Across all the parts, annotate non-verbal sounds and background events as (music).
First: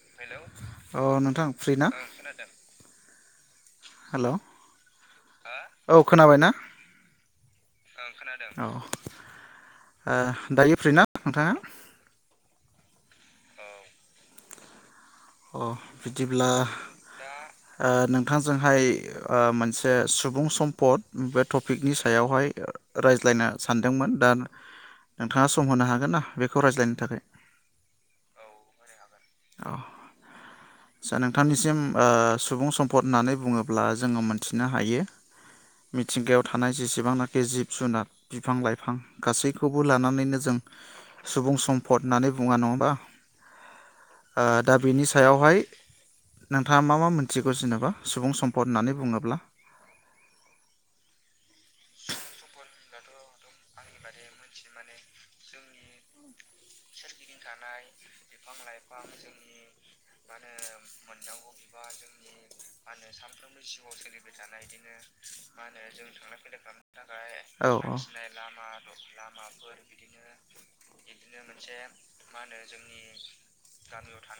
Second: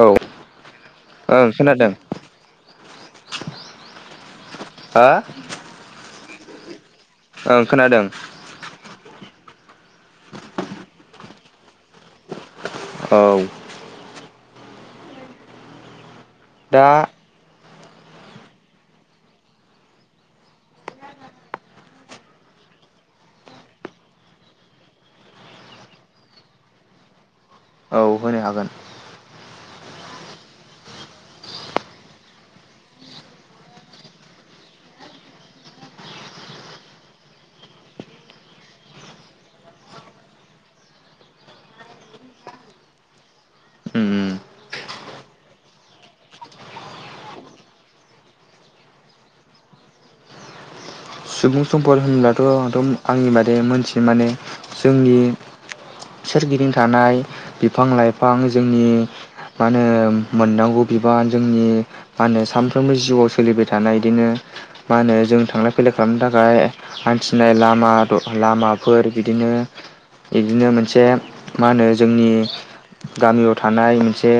औ हेलौ औ नोंथां ओं फ्रि खोनादों ना? हेलौ हा खोनाबाय ना? ओं खोनादों औ ओ दायो फ्रिना नोंथाङा? औ अ बिदिब्ला दा ओ नोंथांजोंहाय ओ मोनसे सुबुं सम्पद बे टपिकनि सायावहाय रायज्लायनो सान्दोंमोन दा नोंथाङा सम होनो हागोन ना बेखौ रायज्लायनो थाखाय? औ होनो हागोन औ आसा नोंथांनिसिम सुबुं सम्फद होन्नानै बुङोब्ला जोङो मोनथिनो हायो मिथिंगायाव थानाय जेसेबांनाखि जिब जुनार बिफां लाइफां गासैखौबो लानानैनो जों सुबुं सम्पद होन्नानै बुङा नङा होमबा? उम ओ दा बिनि सायावहाय नोंथाङा मा मा मोन्थिगौ जेनेबा सुबुं सम्पद होन्नानै बुङोब्ला? सुबुं सम्पद होनब्लाथ आंथ आंनि बादि मोन्थियो माने जोंनि सोरगिदिं थानाय बिफां लाइफां जोंनि मा होनो मोन्नांगौ बिबान जोंनि मा होनो सानफ्रोमबो जिउआव सोलिबाय थानाय इदिनो मा होनो जों थांलाय फैलाय खालामनो थाखाय हान्थिनाय औ लामा औ द लामाफोर बिदिनो बिदिनो मोनसे मा होनो जोंनि गामियाव थ थानाय मोनसे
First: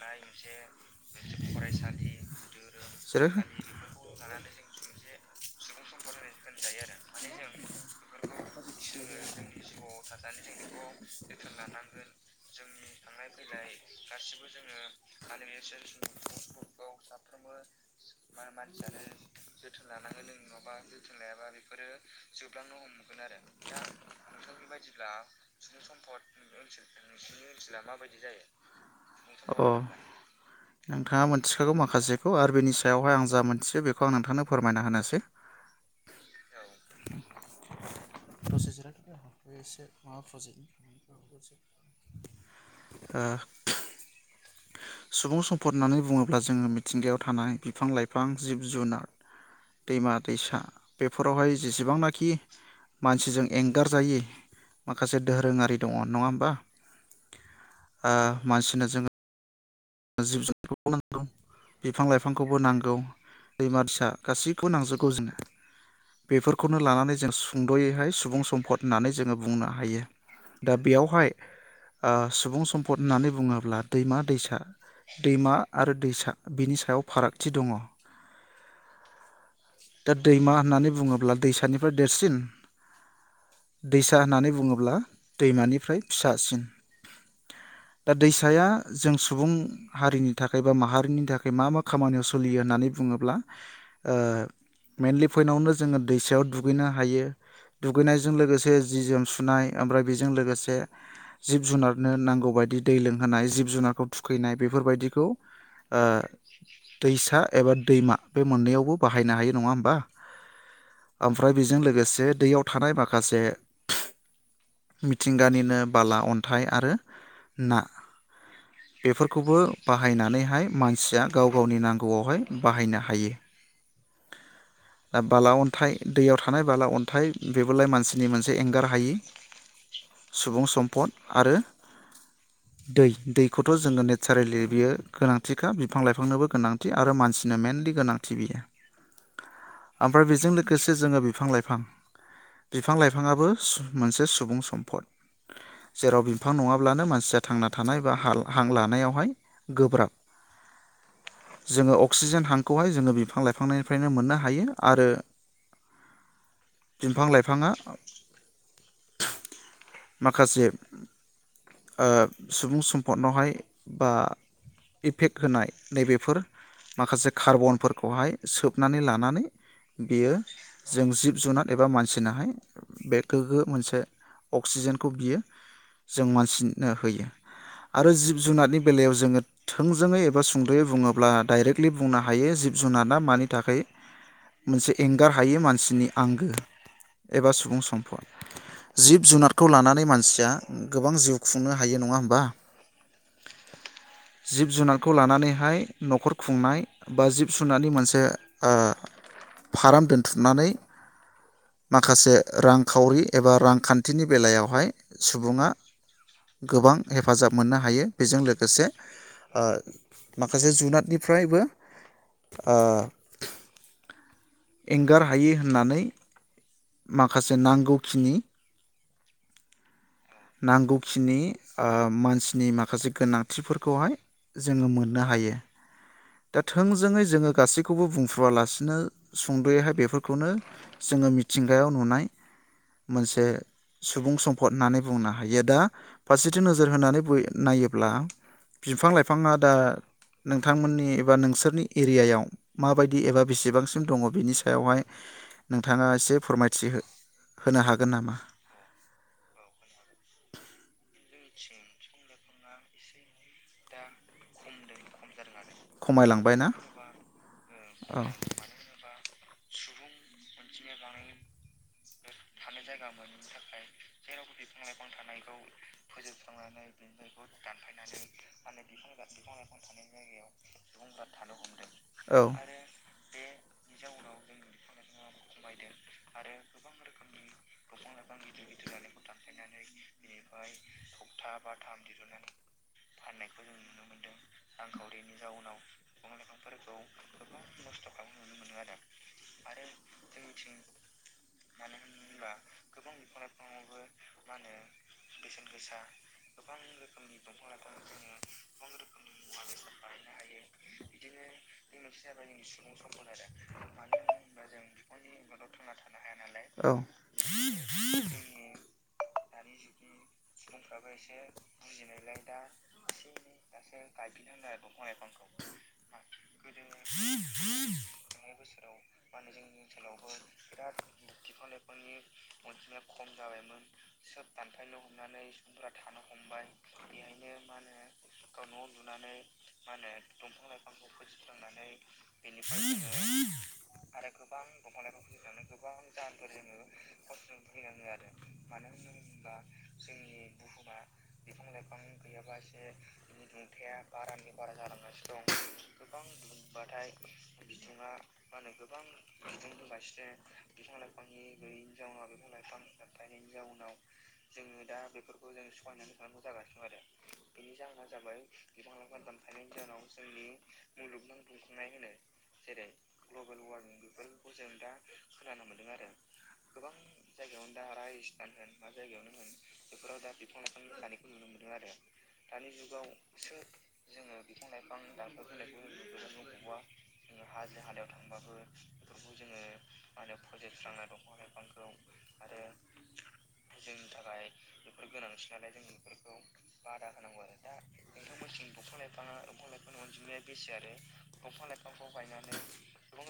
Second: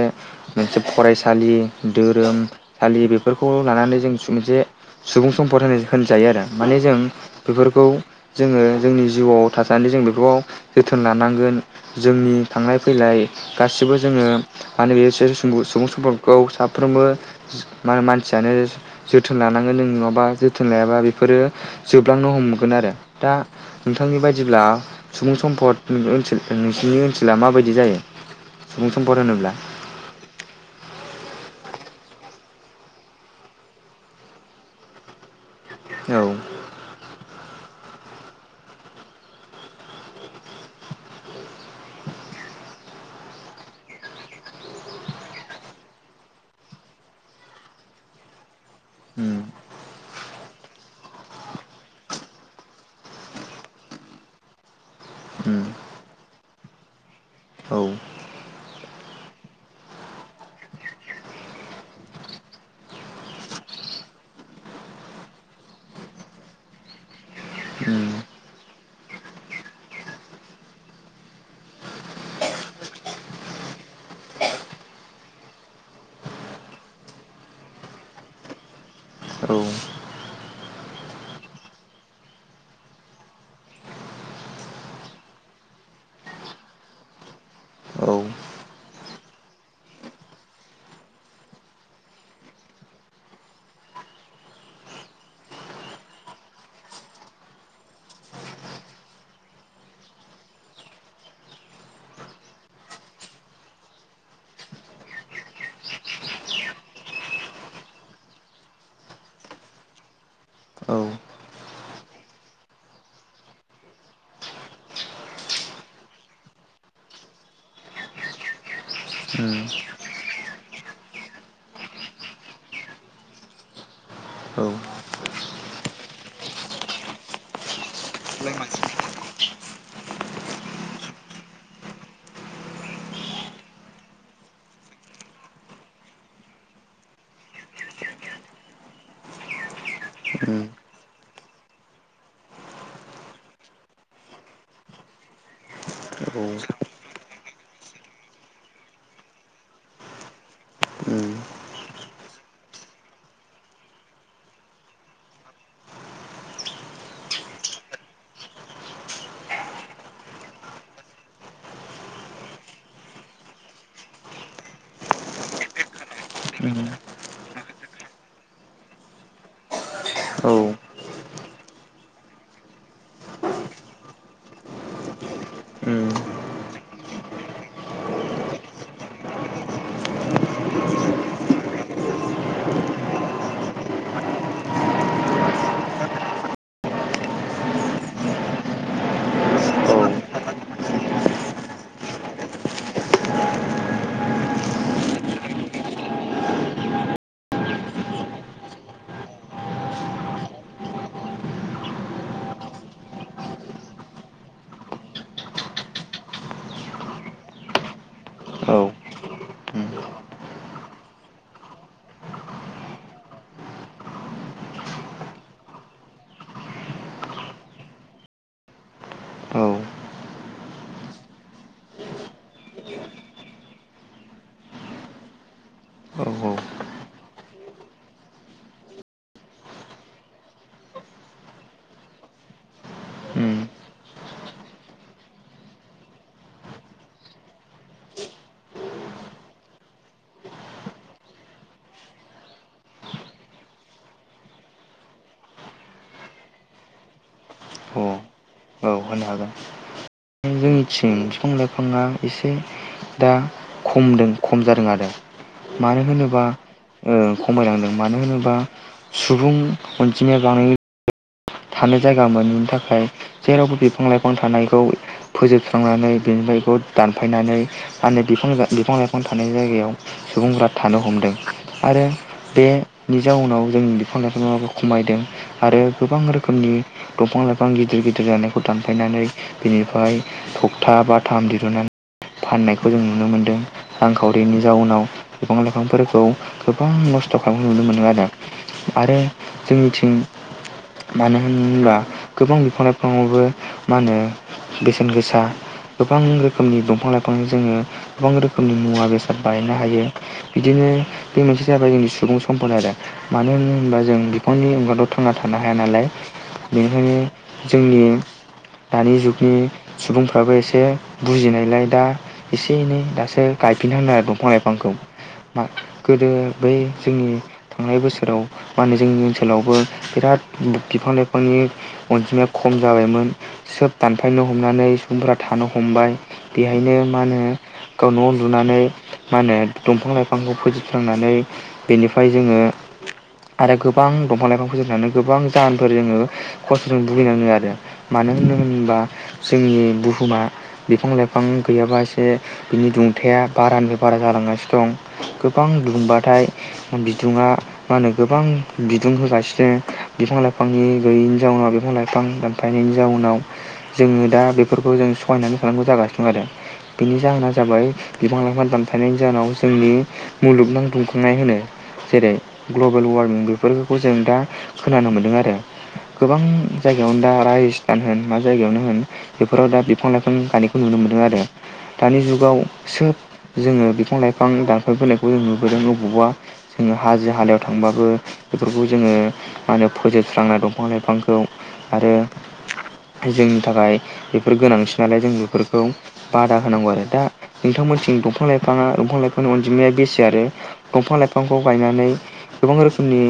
मोनसे फरायसालि धोरोमसालि जेरै बेफोरखौ लानानै जों मोनसे सुबुं सम्पद होन होनजायो आरो माने जों बेफोरखौ जोङो जोंनि जिउआव थासान्दै जों बेखौ जोथोन लानांगोन जोंनि थांलाय फैलाय गासिबो जोङो माने बे सुबुं सम्फोरखौ साफ्रोमबो मा मानसियानो जोथोन लानांगोन जों नङाबा जोथोन लायाबा बेफोरो जोबलांनो हमगोन आरो दा नोंथांनि बायदिब्ला सुबुं सम्फद ओन्सोल नोंसिनि ओन्सोला माबायदि जायो? सुबुं सम्पद होनोब्ला अ नोंथाङा मोन्थिखागौ माखासेखौ आरो बेनि सायावहाय आं जा मोन्थियो बेखौ आं नोंथांनो फोरमायना होनोसै। औ प्रसिजार बेसे माबा प्रजेक्टनि (unintelligible) सुबुं सम्पद होन्नानै बुङोब्ला जोङो मिथिंगायाव थानाय बिफां लाइफां, जिब जुनार, उम दैमा दैसा बेफोरावहाय जेसेबांनाखि मानसिजों एंगारजायि माखासे उम दोरोङारि दङ नङा होमबा। औ ओ मानसिनो जोङो जिब जुनारखौबो नांगौ बिफां लाइफांखौबो नांगौ दैमा दैसा गासैखौबो नांजोबगौ जोनो बेफोरखौनो लानानै जों उम सुंदयैहाय सुबुं सम्फद होन्नानै जोङो बुंनो हायो। दा बेयावहाय सुबुं सम्फद होन्नानै बुङोब्ला दैमा दैसा दैमा आरो दैसा बिनि सायाव फारागथि दङ। औ दा दैमा होन्नानै बुङोब्ला दैसानिफ्राय देरसिन दैसा होन्नानै बुङोब्ला दैमानिफ्राय फिसासिन। दा औ दैसाया जों सुबुं हारिनि थाखाय बा माहारिनि थाखाय मा मा खामानियाव सोलियो होन्नानै बुङोब्ला ओ मेनलि फइनावनो जोङो दैसायाव दुगैनो हायो दुगैनायजों लोगोसे जि जोम सुनाय ओमफ्राय बेजों लोगोसे जिब जुनारनो नांगौ बायदि दै लोंहोनाय जिब जुनारखौ थुखैनाय बेफोरबायदिखौ ओ दैसा एबा दैमा बे मोननैयावबो बा बाहायनो हायो नङा होमबा औ ओमफ्राय बेजों लोगोसे दैयाव थानाय माखासे मिथिंगानिनो बाला अन्थाय आरो ना उम बेफोरखौबो बाहायनानैहाय मानसिया गाव गावनि नांगौआवहाय बाहायनो हायो। औ उम औ उम औ दा बाला अन्थाय दैयाव थानाय बाला अन्थाय बेबोलाय मानसिनि मोनसे एंगार हायि सुबुं सम्पद आरो दै दैखौथ जोङो नेचारेलि बियो गोनांथिखा बिफां लाइफांनोबो गोनांथि आरो मानसिनो मइेनलि गोनांथि बियो। ओमफ्राय उम औ बेजों उम लोगोसे जोङो बिफां लाइफां बिफां। लाइफाङाबो मोनसे सुबुं सम्फद। औ जेराव औ बिफां नङाब्लानो मानसिया थांना थानाय बा हां लानायावहाय गोब्राब। जोङो अक्सिजेन हांखौहाय जोङो बिफां लाइ बिफांनिफ्रायनो मोन्नो हायो आरो बिफां लाइफाङा माखासे ओ सुबुं सम्फदनावहाय बा इफेक्ट होनाय नैबेफोर माखासे कार्बनफोरखौहाय सोबनानै लानानै बियो जों जिब जुनार एबा मानसिनोहाय बे गोग्गो मोनसे अक्सिजेनखौ बियो जों मानसिनो होयो आरो जिब जुनारनि बेलायाव जोङो थोंजोङै एबा सुंदयै बुङोब्ला डाइरेक्टलि बुंनो हायो जिब जुनार माने थाखाय एंगार हायो मानसिनि आंगो एबा सुबुं सम्फद। जिब जुनारखौ लानानै मानसिया गोबां जिउ खुंनो हायो नङा होमबा। जिब जुनारखौ लानानैहाय नखर खुंनाय बा जिब जुनारनि मोनसे ओ फार्म दोन्थुमनानै माखासे रांखावरि एबा रांखान्थिनि बेलायावहाय सुबुङा गोबां हेफाजाब मोन्नो हायो बेजों लोगोसे ओ उम अ माखासे जुनादनिफ्रायबो ओ एंगार हायि होन्नानै माखासे नांगौखिनि औ नांगौखिनि ओ मानसिनि माखासे गोनांथिफोरखौहाय जोङो मोन्नो हायो। दा थोंजोङै जोङो गासैखौबो बुंफुवालासिनो सुंदयैहाय बेफोरखौनो जोङो मिथिंगायाव नुनाय मोनसे सुबुं सम्फद होन्नानै बुंनो हायो दा फारसेथिं नोजोर होनानै नायोब्ला बिफां लाइफाङा दा नोंथांमोननि एबा नोंसोरनि एरियायाव माबायदि एबा बेसेबांसिम दङ बिनि सायावहाय नोंथाङा एसे फोरमायथि होनो हागोन नामा? औ होनो हागोन जोंनिथिं बिफां लाइफाङा एसे दा खमदों खम जादों आरो मानो होनोबा खमायलांबाय ना ओ खमायलांदों औ मानो होनोबा सुबुं अनजिमाया (inaudible) थानायानो जायगा मोन नि थाखाय जेरावबो बिफां लाइफां थानायखौ फोजोबस्रांनानै बेनिफ्रायखौ दानफायनानै माने बिफां लाइफां थानाय जायगायाव सुबुंफोरा थानो हमदों आरो औ बेनि जाउनाव जों बिफां लाइफांआ खमायदों आरो गोबां रोखोम (unintelligible) दंफां लाय गोबां गिदिर गिदिर जानायखौ दानफायनानै बिनिफ्राय थखथा बाथाम दिहुनन्नानै फाननायखौ जों नुनो मोन्दों रांखावरिनि जाउनाव बिफां लाइफांफोरखौ गोबां नस्थ खालामनाय नुनो मोनदों आरो आरो जोंनिथिं मानो होनबा गोबां बिफां लाइफांङावबो मा होनो बेसेन गोसा गोबां रोखोमनि दंफां लाइफांजों जोङो गोबां रोखोमनि मुवा बेसाद बायनो हायो। बिदिनो बे मोनसे जाबाय जोंनि सुबुं सम्पद आरो मानो होन होनोबा जों बिफांनि अनगादाव थांना थानो नालाय औ बेनिखायनो जोंनि दानि जुगनि सुबुंफ्राबो एसे बुजिनायलाय दा एसे एनै दासो गायफिनथांगोन आरो दंफां लाइफांखौ मा गोदो बै जोंनि थांनाय बोसोराव मा होनो जोंनि ओनसोलावबो बिराद बिफां लाइफांनि अन अनजिमाया खम जाबायमोन सोब हमनानै दानफायनो सुबुंफोरा हमनानै थानो सुबुंफोरा हमबाय थानो हमबाय बेहायनो मा होनो बेहायनो मा होनो गाव न' गाव लुनानै न' लुनानै मा होनो मा होनो दंफां लाइफांखौ दंफां लाइफांखौ फोजोबस्रांनानै फोजोबफ्रांनानै बेनिफ्राय जोङो बेनिफ्राय जों आरो गोबां ङो आरो दंफां गोबां लाइफांखौ दंफां जोबनानै लाइफां गोबां जाहोनफोर जोंङो खस्थजों बु मानो होन होनोबा जोंनि बुहुमा बिफां लाइफां गैयाबा एसे बिनि दुंथाया बारानिफाय बारा जालांगासिनो दं गोबां दुंबाथाय बिदुुंआ मा होनो गोबां बिदुं होगासिनो बिफां लाइफांनि गैयिनि जाउनाव बिफां लाइफां फां दानफायनायनि जाउनाव जोंङो दा बेफोरखौ जों सहायनानै थानांगौ जागासिनो दं आरो बेनि जाहोना जाबाय बिफां लाइफां दानफायनायनि जाहोनाव जोंनि मुलुगनां दुंखांनाय होनो। जेरै ग्लबेल वारमिं बेफोरखौ जों दा खोनानो मोनदों आरो गोबां जायगायावनो दा रायजोस्थान होन मा जायगायावनो होन बेफोराव दा बिफां लाइफां गायनायखौ नुनो मोनदों आरो दानि जुगाव सोब जोंङो बिफां लाइफां दानफायबोनायखौ जों नुबोदों बबावबा जोंङो हाजो हालायाव थांबाबो बेफोरखौ जोंङो मा होनो फोजोबस्राङो दंफां लाइफांखौ आरो बे जोंनि थाखाय बेफोर गोनांथि नालाय जों बेफोरखौ बादा होनांगौ आरो दा नोंथांमोनथिं दंफां लाइफाङा दंफां लाइफांनि अनजिमाया बेसे आरो दंफां लाइफांखौ गायनानै गोबां रोखोमनि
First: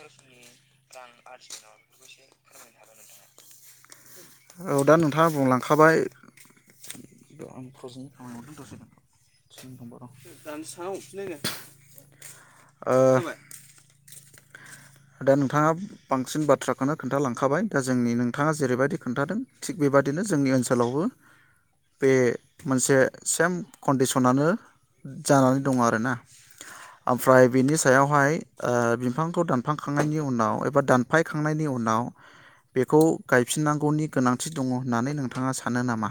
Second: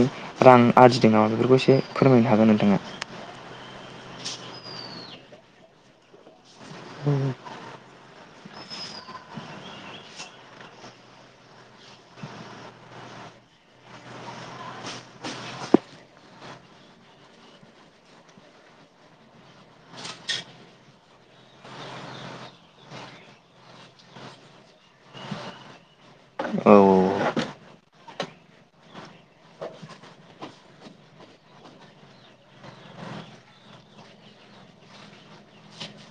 रां आरजि दों नामा बेफोरखौ एसे फोरमायनो हागोन नोंथाङा औ‌ दा नोंथां आ बुंलांखाबाय र आं (unintelligible) (unintelligible) ओ दा नोंथाङा बांसिन बाथ्राखौनो खोन्थालांखाबाय दा जोंनि नोंथाङा जेरैबायदि खोन्थादों थिग बेबादिनो जोंनि ओनसोलावबो बे मोनसे सेम कन्डिसनानो जानानै दं आर ओना औ ओमफ्राय बिनि सायावहाय ओ बिफांखौ दान फांखांनायनि उनाव एबा दानफायखांनायनि उनाव बेखौ गायफिननांगौनि गोनांथि दंङ होननानै नोंथाङा सानो नामा?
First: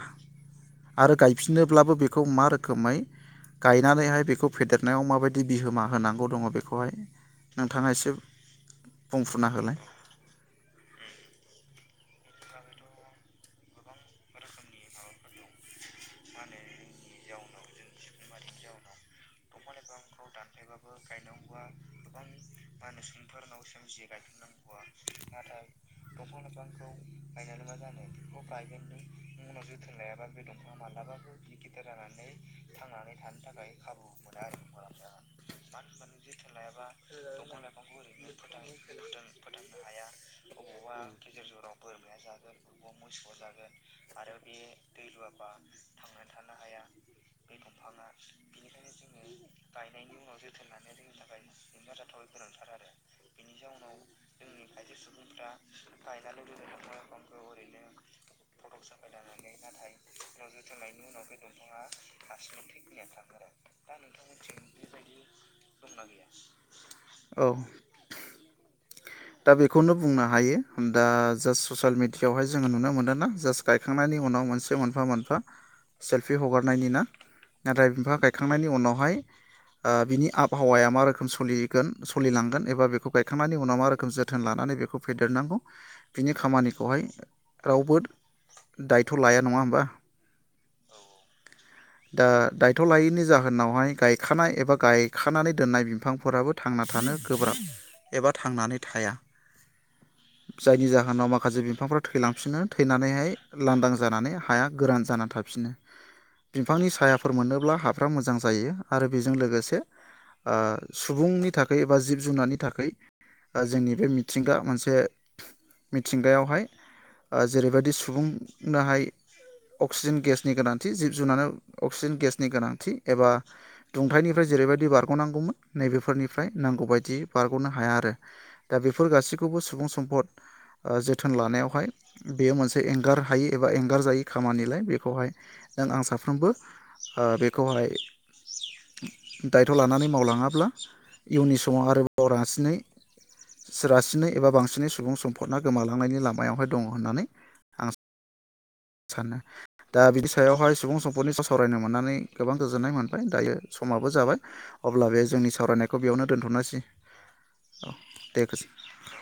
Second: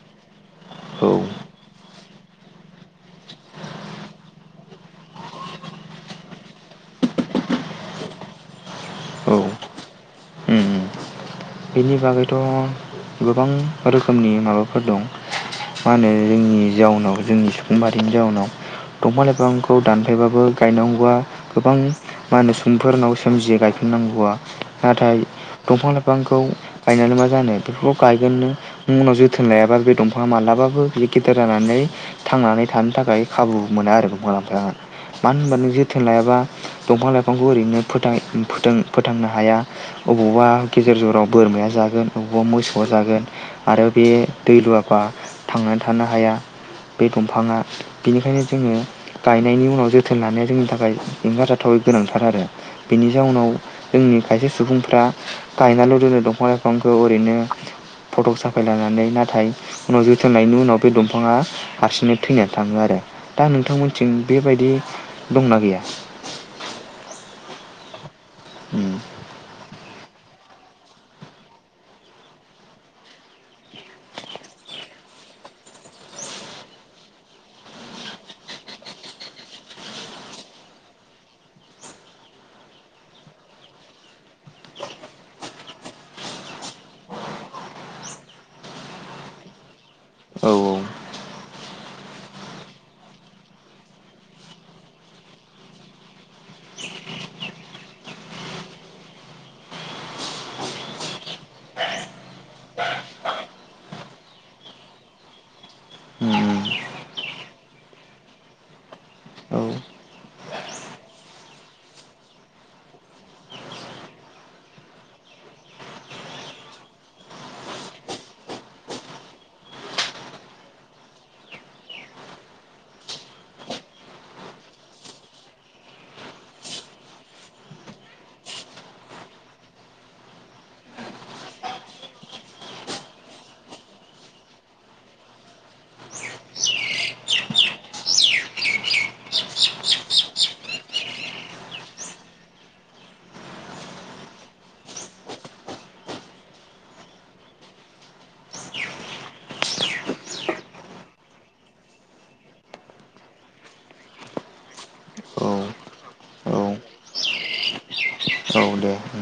औ आरो गायफिनोब्लाबो बे खौ मा रोखोमै गायनानैहाय बेखौ फेदेरनायाव माबायदि बिहोमा होनांगौ दंङ बेखौहाय नोंथाङा एसे औ बुंंफ्रुना होलाय बेनि बागैथ गोबां रोखोमनि माबाफोर दं मा होनो जोंनि जाउनाव जोंनि सुबुं मारिनि जाउनाव दंफां लाइफांखौ दानफायबाबो गायनांगौआ गोबां मा होनो समफोरनाव सोमजियो गायफिननांगौआ नाथाय दंफां लाइफां बिफांखौ गायनानै मा जानो बेफोरखौ गायगोननो उनाव जोथोन लायाबा बे दंफाङा मालाबाबो बि गेदेर जानानै थांनानै थानो थाखाय खाबु मोना आरो दफां लाइफाङा जोथोन लायाबा दंफां लाइफांखौ ओरैनो फोथां फोथांनो हाया अबावबा बबेबा गेजेर जराव बोरमाया जागोन बवा मोसौआ जागोन आरो बे दै लुवाबा थांनानै थानो हाया बे दंफाङा बेनिखायनो जोङो गायनायनि गाय उनाव जोथोन लानाया जोंनि थाखाय एंगारजाथावै गोनांथार आरो बेनि जाउनाव जोंनि खायसे सुबुंफ्रा। गायनाल दोनो दंफां लाइफांखौ ओरैनो फटक साफायलायनानै नाथाय उनाव जोथोननायनि उनाव बे दंफाङा हारसिंनो थैनानै थाङो आरो दा नोंथांमोनथिं बेबायदि दंना गैया। औ दा (inaudible) बेखौनो बुंनो हायो दा जास्ट ससियेल मेडिया आवहाय जोङो नुनो मोनो ना जास्ट गायखांनायनि उनाव मोनसे मोनफा मोनफा सेल्फि हगारनायनि ना नाथाय बिफां गायखांनायनि उनावहाय। ओ बिनि आबहावाया मा रोखोम सलिगोन सलिलांगोन एबा बेखौ गायखांनायनि उनाव मा रोखोम जोथोन लानानै बेखौ फेदेरनांगौ बिनि खामानिखौहाय रावबो दायथ लाया नङा होमबा औ ओ उम दा दायथ लायैनि जाहोनावहाय गायखानाय। एबा गायखानानै दोननाय बिफांफोराबो थांना थानो गोब्राब एबा थांनानै थाया जायनि जाहोनाव माखासे बिफांफ्रा थैलांफिनो थैनानैहाय लांदां जानानै हाया गोरान जानानै थाफिनो बिफांनि सायाफोर मोनोब्ला हाफ्रा मोजां जायो आरो। बेजों उम लोगोसे ओ सुबुंनि थाखाय एबा जिब जुनारनि थाख ओ जोंनि बे मिथिंगा मोनसे मिथिंगायावहाय ओ जेरैबायदि सुबुंनोहाय अक्सिजेन गेसनि गोनांथि जिब जुनारानो अक्सिजेन गेसनि गोनांथि एबा। दुंथाइनिफ्राय जेरैबायदि बारगनांगौमोन नैबेफोरनिफ्राय नांगौबायदि बारगनो हाया आरो दा बेफोर गासैखौबो सुबुं सम्फद ओ जोथोन लानायावहाय बेयो मोनसे एंगार हायि एबा एंगार जायि खामानिलाय बेखौहाय नों आं साफ्रोमबो ओ बेखौहाय। दायथ लानानै मावलाङाब्ला इयुननि समाव आरोबाव रासिनै रासिनै एबा बांसिनै सुबुं सम्फदना गोमालांनायनि लामायावहाय दङ होननानै आं सानो। आ सानो दा बिनि सायावहाय सुबुं सम्फनि सावरायनो मोननानै गोबां गोजोननाय मोनबाय दायो समाबो जाबाय अब्ला बे औ जोंनि सावरायनायखौ बेयावनो औ दोनथनोसै औ दे गोजोन। औ दे उम